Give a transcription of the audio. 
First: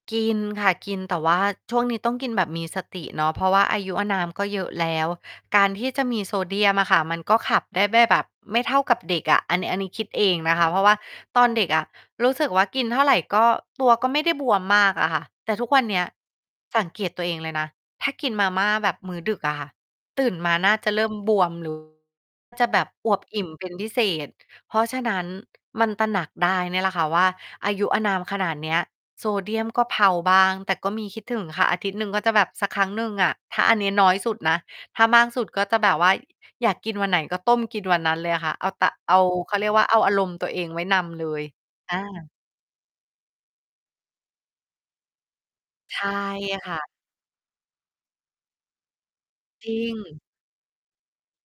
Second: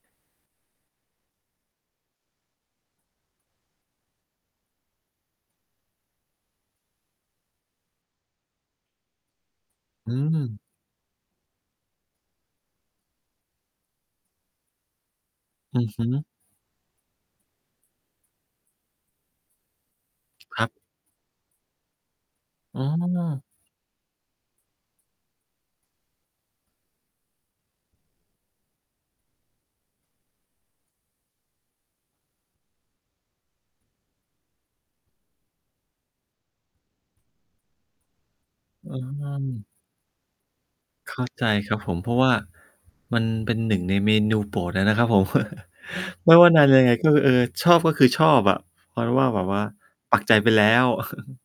กินค่ะ กิน แต่ว่าช่วงนี้ต้องกินแบบมีสติเนาะ เพราะว่าอายุอานามก็เยอะแล้ว การที่จะมีโซเดียมอะค่ะ มันก็ขับได้แบ้ แบบไม่เท่ากับเด็กอะ อัน น อันนี้คิดอืเองนม ะคะ เพราะว่าตอนเด็กอะรู้สึกว่า กินเท่าไรก็ ตัวก็ไม่ได้บวมมากอะค่ะ แต่ทุกอวืันอเนฮี้ึ ย สังเกตตัวเองเลยนะ ถ้ากินมาม่าแบบมื้อดึกอะค่ะ ตื่นมาครหันบ ้าจะเริ่มบวม หรือ จะแบอ้บอวบอิอ ่มเป็นพิเศษ เพราะฉะนั้น มันตระหนักได้เนี่ยแหละค่ะว่า อายุอานามขนาดเนี้ย โซเดียมก็เพลาบ้าง แต่ก็มีคิดถึงค่ะ อาทิตย์หนึ่งก็จะแบบสักครั้งหนึ่งอะ ถ้า อันนี้น้อยสุดนะ ถ้ามากสุดก็จะแบบว่าอยากกินวันไหนก็ต้มกินวันนั้นเลยอะค่ะ เอาตเอะ อ เอา ห้าม เขาเรียกว่า เอาอารมณ์ตัวเองไว้นเขำ้เาลย ใจครับผอม เพราะา ว่ามันเป็นหนึ่งในเมนูโปรดอะนะครับผม ใช่ ไม่ว่านาคน่ะ ยังไงก็ เออ ชอบก็คือชอบอะ เพราะว่าแบบว่าจริปัง กใจไปแล้ว